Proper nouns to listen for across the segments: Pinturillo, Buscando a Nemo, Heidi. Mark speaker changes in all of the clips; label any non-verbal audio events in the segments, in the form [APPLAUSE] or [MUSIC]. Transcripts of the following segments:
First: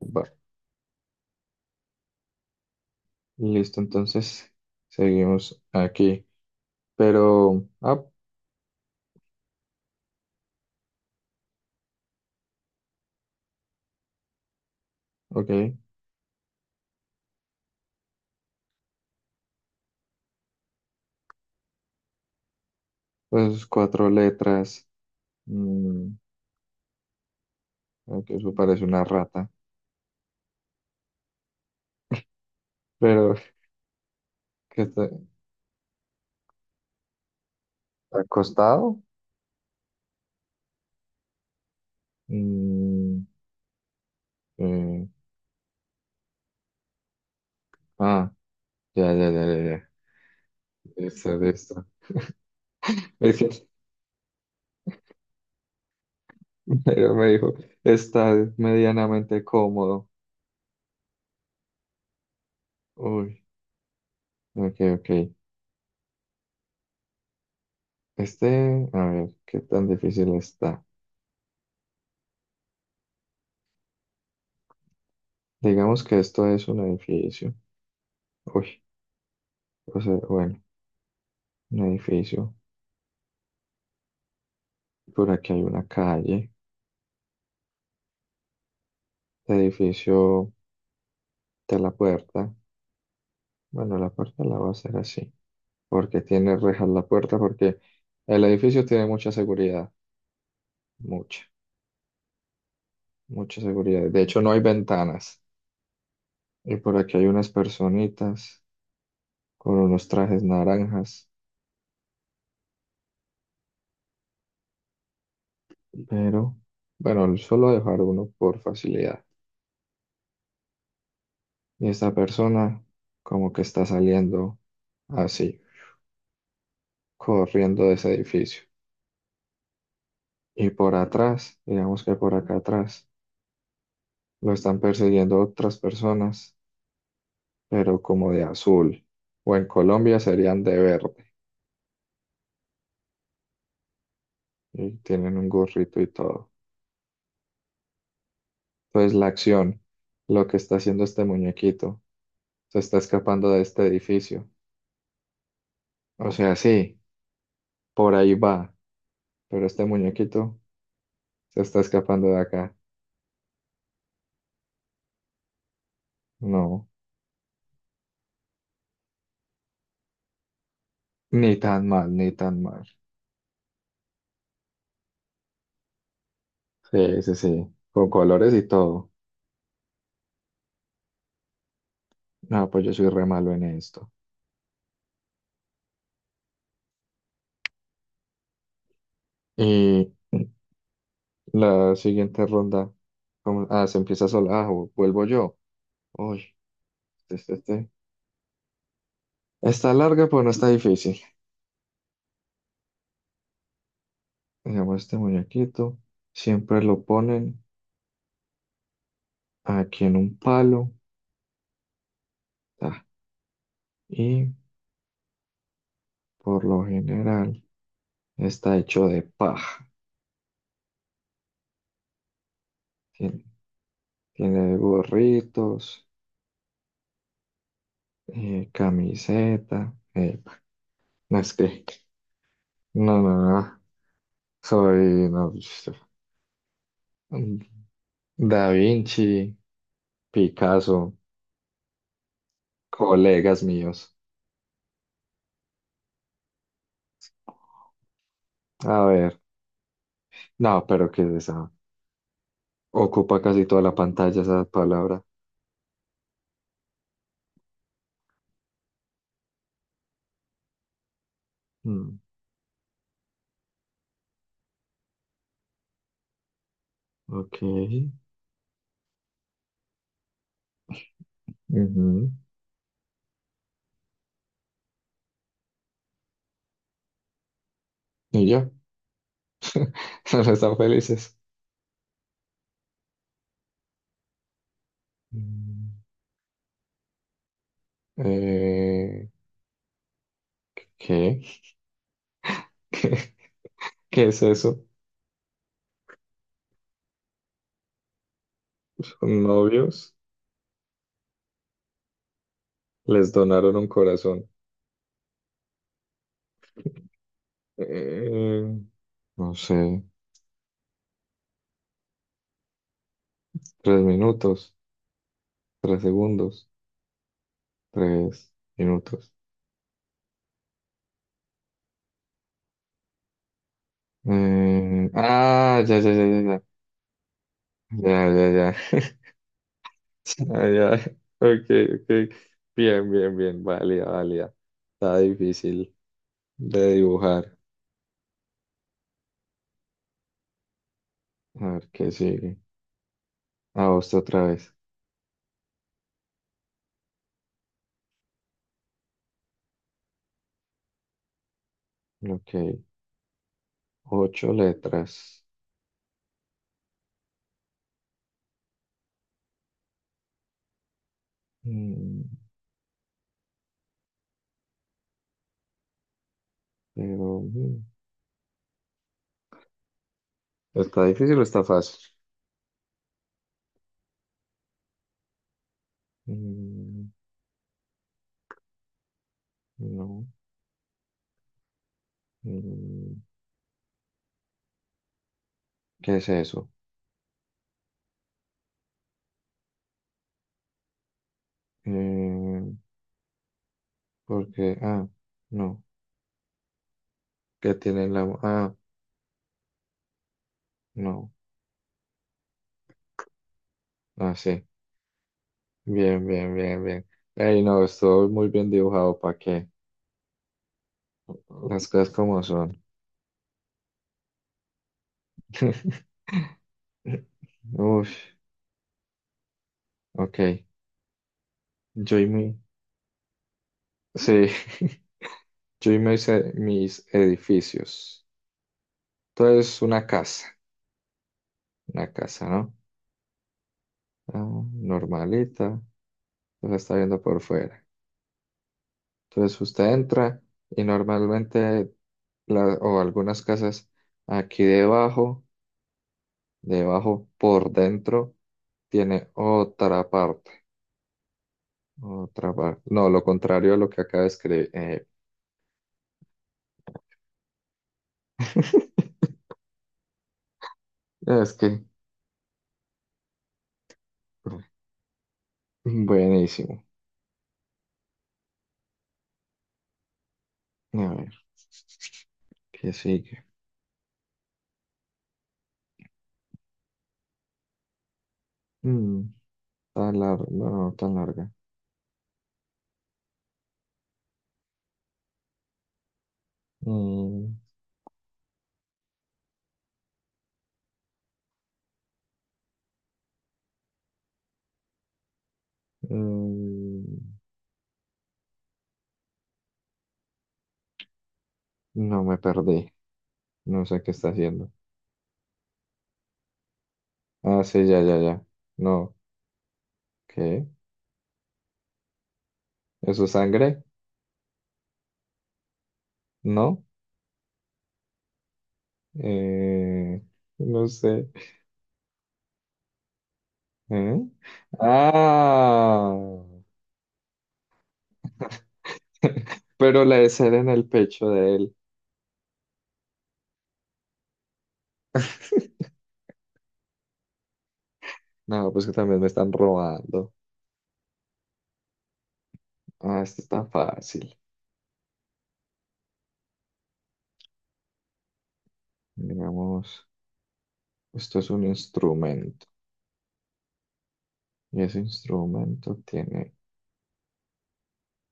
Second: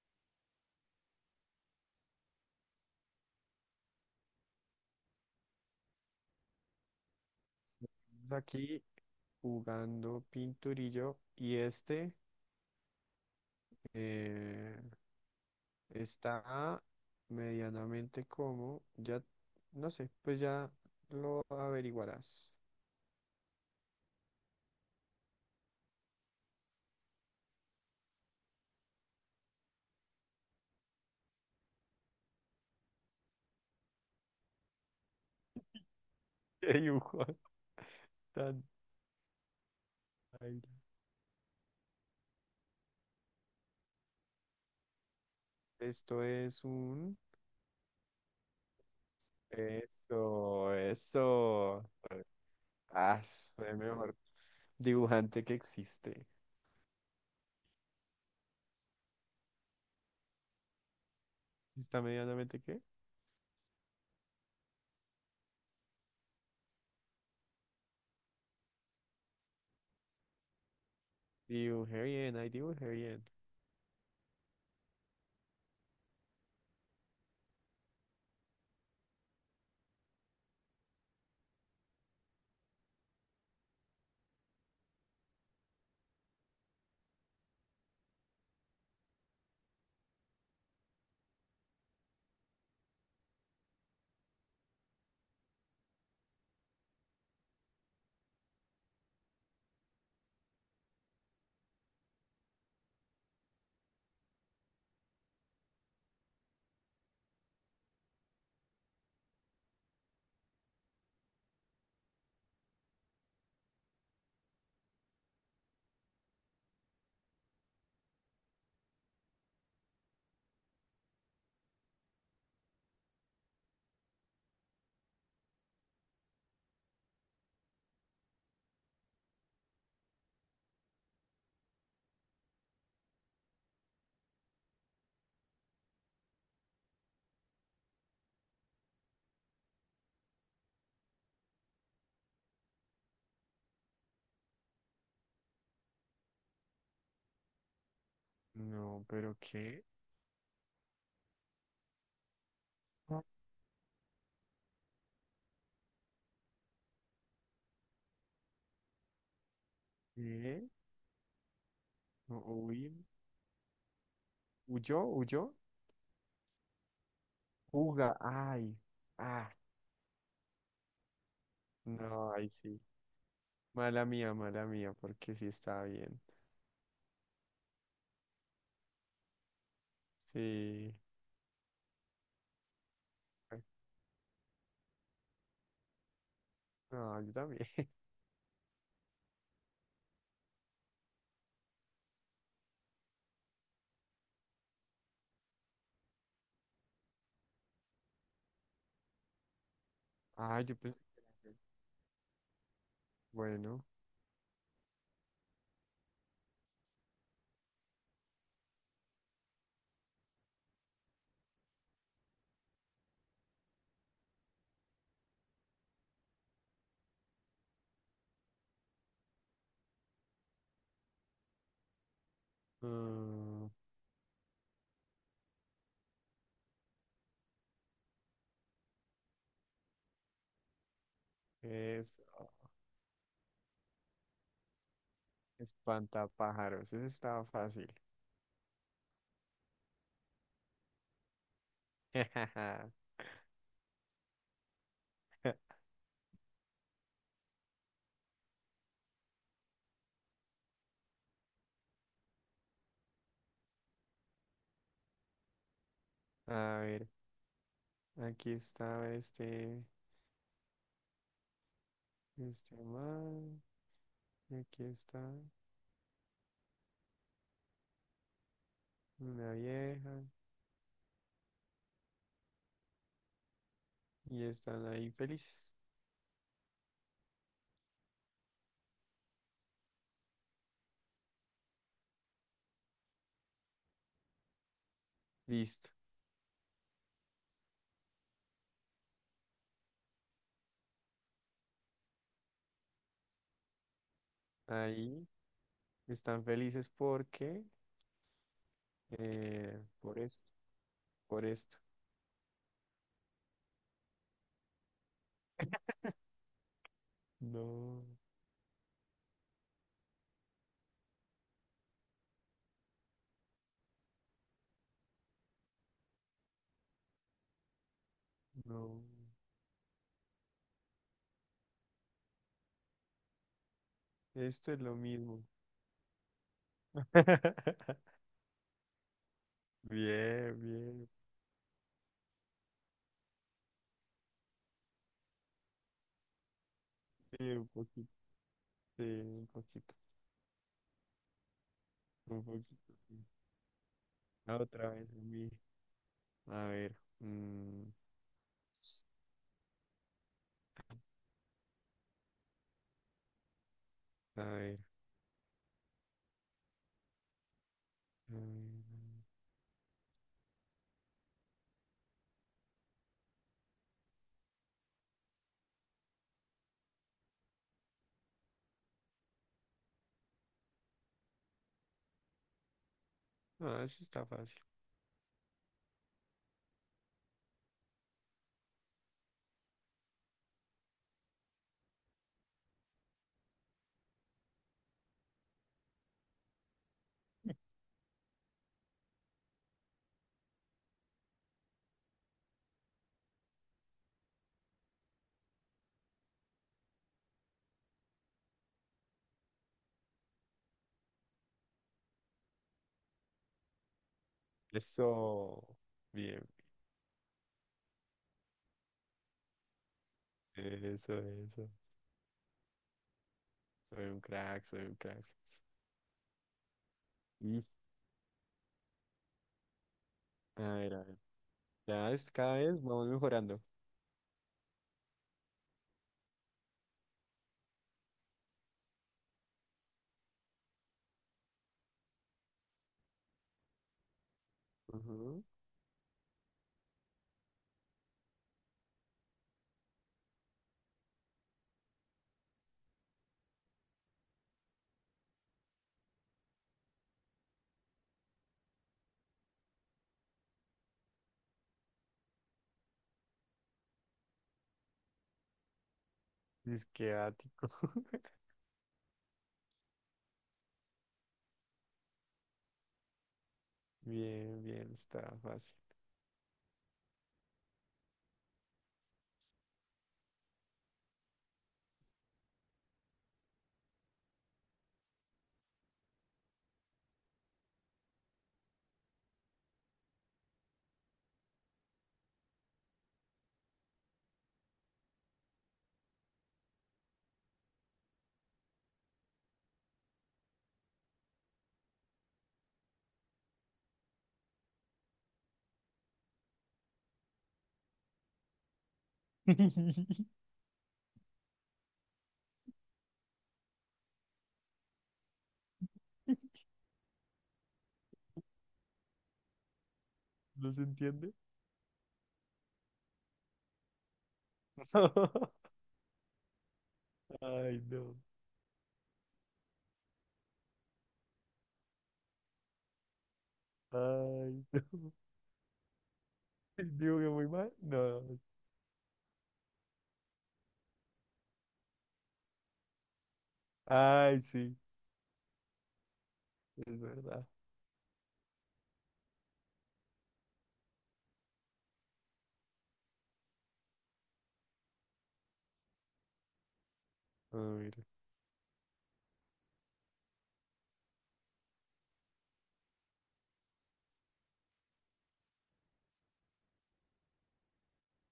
Speaker 1: Bar. Listo, entonces seguimos aquí. Pero,
Speaker 2: Estamos aquí jugando Pinturillo y eh,
Speaker 1: ok,
Speaker 2: está medianamente como, ya no sé, pues ya lo averiguarás.
Speaker 1: pues cuatro letras. Mm, ok, eso parece una rata. Pero, ¿qué está?
Speaker 2: [LAUGHS] Qué dibujo tan
Speaker 1: ¿Acostado?
Speaker 2: baila.
Speaker 1: Mm, eh,
Speaker 2: Esto es un,
Speaker 1: ah, ya, ya, ya, ya, ya.
Speaker 2: eso,
Speaker 1: Listo,
Speaker 2: eso.
Speaker 1: listo.
Speaker 2: Ah,
Speaker 1: Es que
Speaker 2: soy el mejor dibujante que existe.
Speaker 1: [LAUGHS] pero me dijo, está medianamente cómodo.
Speaker 2: ¿Está medianamente qué?
Speaker 1: Uy, ok, ok. Este, a ver, ¿qué tan difícil está?
Speaker 2: Dibujé bien, ahí dibujé bien.
Speaker 1: Digamos que esto es un edificio. Uy, o sea, bueno, un edificio. Por aquí hay una calle. El edificio de la puerta. Bueno, la puerta la voy a hacer así. Porque tiene rejas la puerta. Porque el edificio tiene mucha seguridad. Mucha, mucha seguridad. De hecho, no hay ventanas. Y por aquí hay unas personitas con unos trajes naranjas. Pero, bueno, solo voy a dejar uno por facilidad. Y esta persona como que está saliendo así, corriendo de ese edificio. Y por atrás, digamos que por acá atrás, lo están persiguiendo otras personas, pero como de azul. O en Colombia serían de verde y tienen un gorrito y todo.
Speaker 2: No,
Speaker 1: Entonces la
Speaker 2: pero
Speaker 1: acción,
Speaker 2: ¿qué?
Speaker 1: lo que está haciendo este muñequito, se está escapando de este edificio. O sea, sí, por ahí va, pero este muñequito
Speaker 2: ¿Qué?
Speaker 1: se está escapando de
Speaker 2: No,
Speaker 1: acá.
Speaker 2: uy, ¿huyó? ¿Huyó?
Speaker 1: No,
Speaker 2: Juga. Ay. Ah,
Speaker 1: ni tan mal, ni
Speaker 2: no, ahí
Speaker 1: tan
Speaker 2: sí.
Speaker 1: mal.
Speaker 2: Mala mía, porque sí está bien.
Speaker 1: Sí, sí, sí, con colores y todo.
Speaker 2: Sí.
Speaker 1: No, pues yo soy re malo
Speaker 2: Ay,
Speaker 1: en esto.
Speaker 2: no, yo también. [LAUGHS]
Speaker 1: Y... La siguiente ronda. ¿Cómo? Ah, se empieza sola. Ah, vuelvo yo. Uy, este, este. este. Está larga, pero no
Speaker 2: Ah,
Speaker 1: está
Speaker 2: yo pensé
Speaker 1: difícil.
Speaker 2: que era yo. Bueno.
Speaker 1: Digamos, este muñequito siempre lo ponen aquí en un palo. ta, Y por lo general está hecho de paja. Tiene,
Speaker 2: mm,
Speaker 1: tiene gorritos, camiseta. No, es que.
Speaker 2: es
Speaker 1: No, no, no. Soy. No,
Speaker 2: espantapájaros. Ese estaba fácil.
Speaker 1: Da Vinci, Picasso,
Speaker 2: [LAUGHS]
Speaker 1: colegas míos. A ver, no, pero ¿qué es esa? Ocupa casi toda la pantalla esa palabra.
Speaker 2: A ver, aquí está
Speaker 1: Mm,
Speaker 2: este man, y aquí está
Speaker 1: ok.
Speaker 2: una vieja,
Speaker 1: Ujú.
Speaker 2: y están ahí felices.
Speaker 1: ¿Y ya? [LAUGHS] ¿No están felices?
Speaker 2: Listo.
Speaker 1: Mm, eh, ¿qué? [LAUGHS] ¿Qué es eso?
Speaker 2: Ahí están felices porque,
Speaker 1: ¿Son novios?
Speaker 2: por esto, por esto.
Speaker 1: Les donaron un corazón.
Speaker 2: No,
Speaker 1: Eh, no sé. 3 minutos. 3 segundos. Tres
Speaker 2: no,
Speaker 1: minutos.
Speaker 2: esto es lo
Speaker 1: Eh,
Speaker 2: mismo.
Speaker 1: ah, ya, ya, ya, ya, ya. Ya,
Speaker 2: [LAUGHS]
Speaker 1: ya, ya. [LAUGHS]
Speaker 2: Bien,
Speaker 1: Ay, ay,
Speaker 2: bien,
Speaker 1: ok, ok. Bien, bien, bien. Válida, válida. Está difícil de
Speaker 2: sí,
Speaker 1: dibujar.
Speaker 2: un poquito, sí, un poquito,
Speaker 1: A ver qué
Speaker 2: un
Speaker 1: sigue.
Speaker 2: poquito. Sí.
Speaker 1: A vos otra
Speaker 2: Ah,
Speaker 1: vez.
Speaker 2: otra vez a mí. A ver, mm,
Speaker 1: Ok.
Speaker 2: a
Speaker 1: Ocho
Speaker 2: ver.
Speaker 1: letras.
Speaker 2: mm,
Speaker 1: Mm, pero ¿está difícil o está fácil?
Speaker 2: No, eso está fácil.
Speaker 1: Mm, no. Mm, ¿qué es eso? Eh, porque, no. ¿Qué tiene en la mano? Ah, no. Ah, sí.
Speaker 2: Eso,
Speaker 1: Bien,
Speaker 2: bien,
Speaker 1: bien, bien, bien. Ey, no, estuvo muy bien dibujado. ¿Para qué?
Speaker 2: eso, eso.
Speaker 1: Las cosas como son.
Speaker 2: Soy un crack, soy un crack.
Speaker 1: [LAUGHS]
Speaker 2: Y,
Speaker 1: Uf,
Speaker 2: a
Speaker 1: ok.
Speaker 2: ver, a ver. Ya
Speaker 1: Yo
Speaker 2: es,
Speaker 1: y
Speaker 2: cada
Speaker 1: mi...
Speaker 2: vez vamos mejorando.
Speaker 1: Sí, [LAUGHS] yo y mis edificios. Entonces, una casa. Una casa, ¿no? Ah,
Speaker 2: Ujú.
Speaker 1: normalita. La está viendo por fuera. Entonces, usted entra y normalmente, o algunas casas aquí debajo, debajo por dentro, tiene otra parte. Otra parte. No, lo contrario a lo que acaba de escribir.
Speaker 2: Que
Speaker 1: [LAUGHS] Es que,
Speaker 2: Bien, bien, está fácil.
Speaker 1: buenísimo. A ver, ¿qué sigue? Mm, tan larga, no, no, tan larga. Mm, mm,
Speaker 2: [LAUGHS]
Speaker 1: no me perdí. No sé qué está haciendo. Ah, sí, ya, ya, ya. No, ¿qué?
Speaker 2: ¿No se entiende?
Speaker 1: ¿Eso es sangre?
Speaker 2: [LAUGHS]
Speaker 1: No.
Speaker 2: Ay, no.
Speaker 1: Eh, no sé. ¿Eh?
Speaker 2: Ay, no. [LAUGHS]
Speaker 1: Ah,
Speaker 2: Digo que muy mal. No.
Speaker 1: [LAUGHS] pero la de ser en el pecho de él.
Speaker 2: Ay, sí,
Speaker 1: [LAUGHS]
Speaker 2: es verdad.
Speaker 1: No, pues que también me están robando. Ah, esto está fácil.
Speaker 2: Ah, mira,
Speaker 1: Digamos, esto es un instrumento y ese instrumento tiene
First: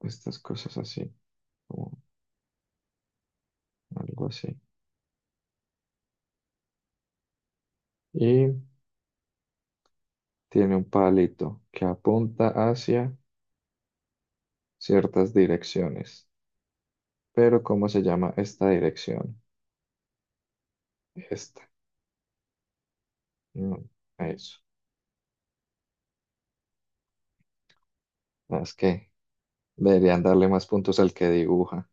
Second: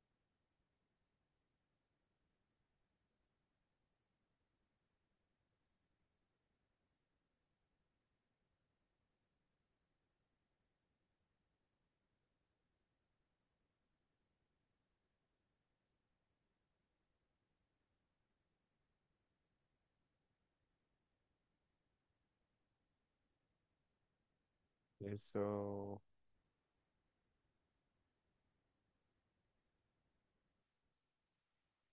Speaker 1: estas cosas así, como algo así. Y tiene un palito que apunta hacia ciertas direcciones. Pero ¿cómo se llama esta dirección? Esta. No, a eso.
Speaker 2: eso.
Speaker 1: No, es que deberían darle más puntos al que dibuja.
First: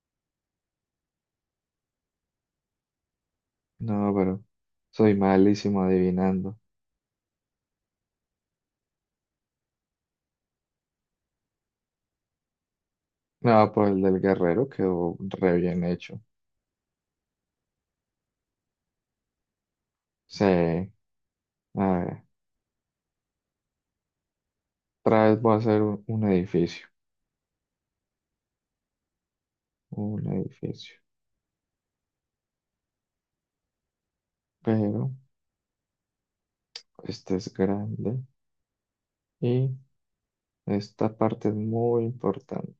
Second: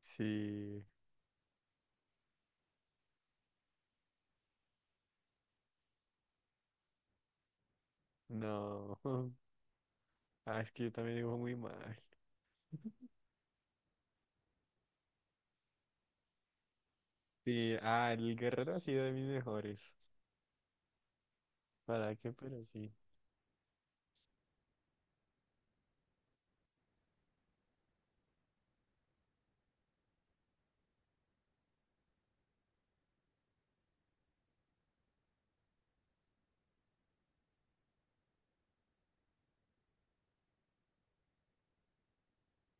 Speaker 2: Sí,
Speaker 1: No, pero soy malísimo adivinando.
Speaker 2: no. [LAUGHS] Ah, es que yo también digo muy mal.
Speaker 1: No, pues el del guerrero quedó re bien hecho.
Speaker 2: Sí, ah, el guerrero ha sido de mis mejores.
Speaker 1: Sí. A
Speaker 2: ¿Para
Speaker 1: ver.
Speaker 2: qué? Pero sí.
Speaker 1: Otra vez voy a hacer un edificio, un edificio. Pero este es grande y esta parte es muy importante.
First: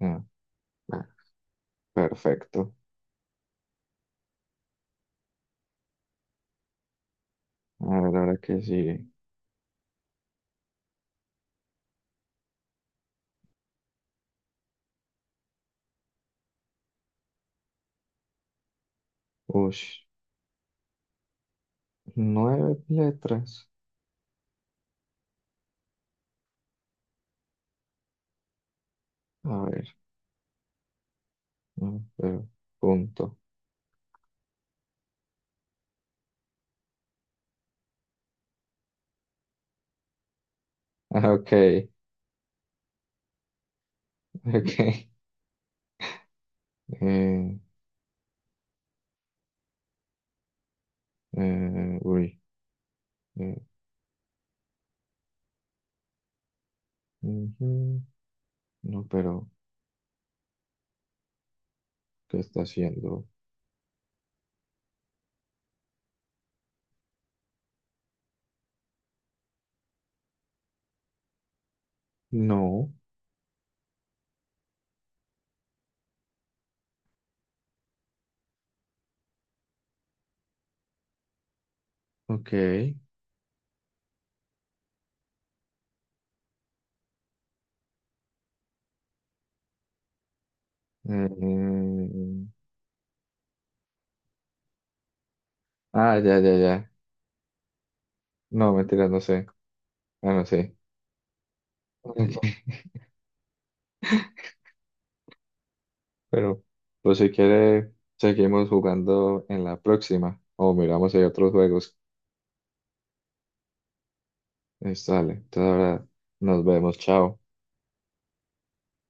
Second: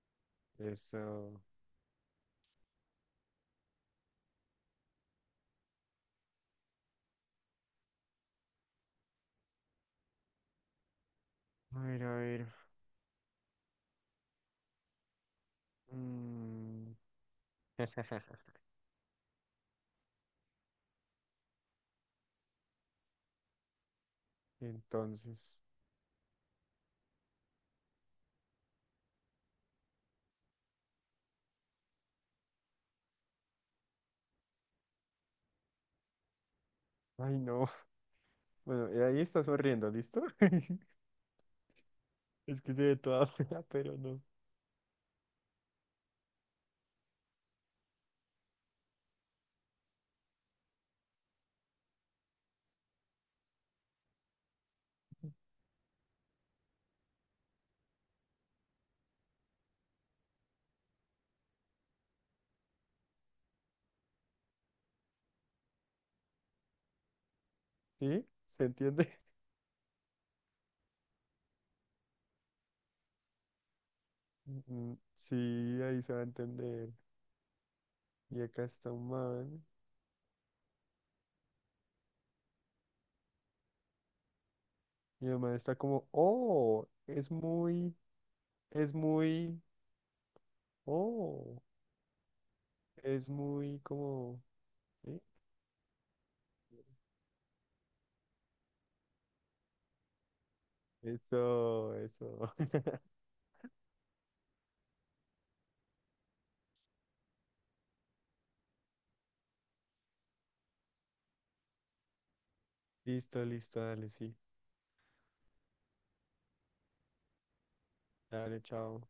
Speaker 1: Ah, ah,
Speaker 2: Eso.
Speaker 1: perfecto. A ver, ahora qué sigue.
Speaker 2: A ver, a ver. Mm. [LAUGHS]
Speaker 1: Ush, nueve letras.
Speaker 2: Entonces.
Speaker 1: A ver, no, pero punto.
Speaker 2: Ay, no. Bueno, y ahí está sonriendo, ¿listo? [LAUGHS]
Speaker 1: [LAUGHS] Ah, ok,
Speaker 2: Es que se ve toda [LAUGHS] fea, pero no.
Speaker 1: ok. Eh, uy. eh, ujú. No, pero ¿qué está haciendo?
Speaker 2: ¿Sí? ¿Se entiende? [LAUGHS]
Speaker 1: No,
Speaker 2: Mm, mm, sí, ahí se va a entender. Y acá está un man.
Speaker 1: ok. Eh,
Speaker 2: Y el man está como, oh, es muy, oh, es muy como, ¿sí?
Speaker 1: ah, ya, ya, ya. No, mentira, no sé. Ah, no sé.
Speaker 2: Eso, eso.
Speaker 1: [LAUGHS]
Speaker 2: [LAUGHS]
Speaker 1: Pero, pues si quiere, seguimos jugando en la próxima. O miramos si hay otros juegos.
Speaker 2: Listo, listo, dale, sí.
Speaker 1: Sale. Entonces ahora nos vemos. Chao.
Speaker 2: Dale, chao.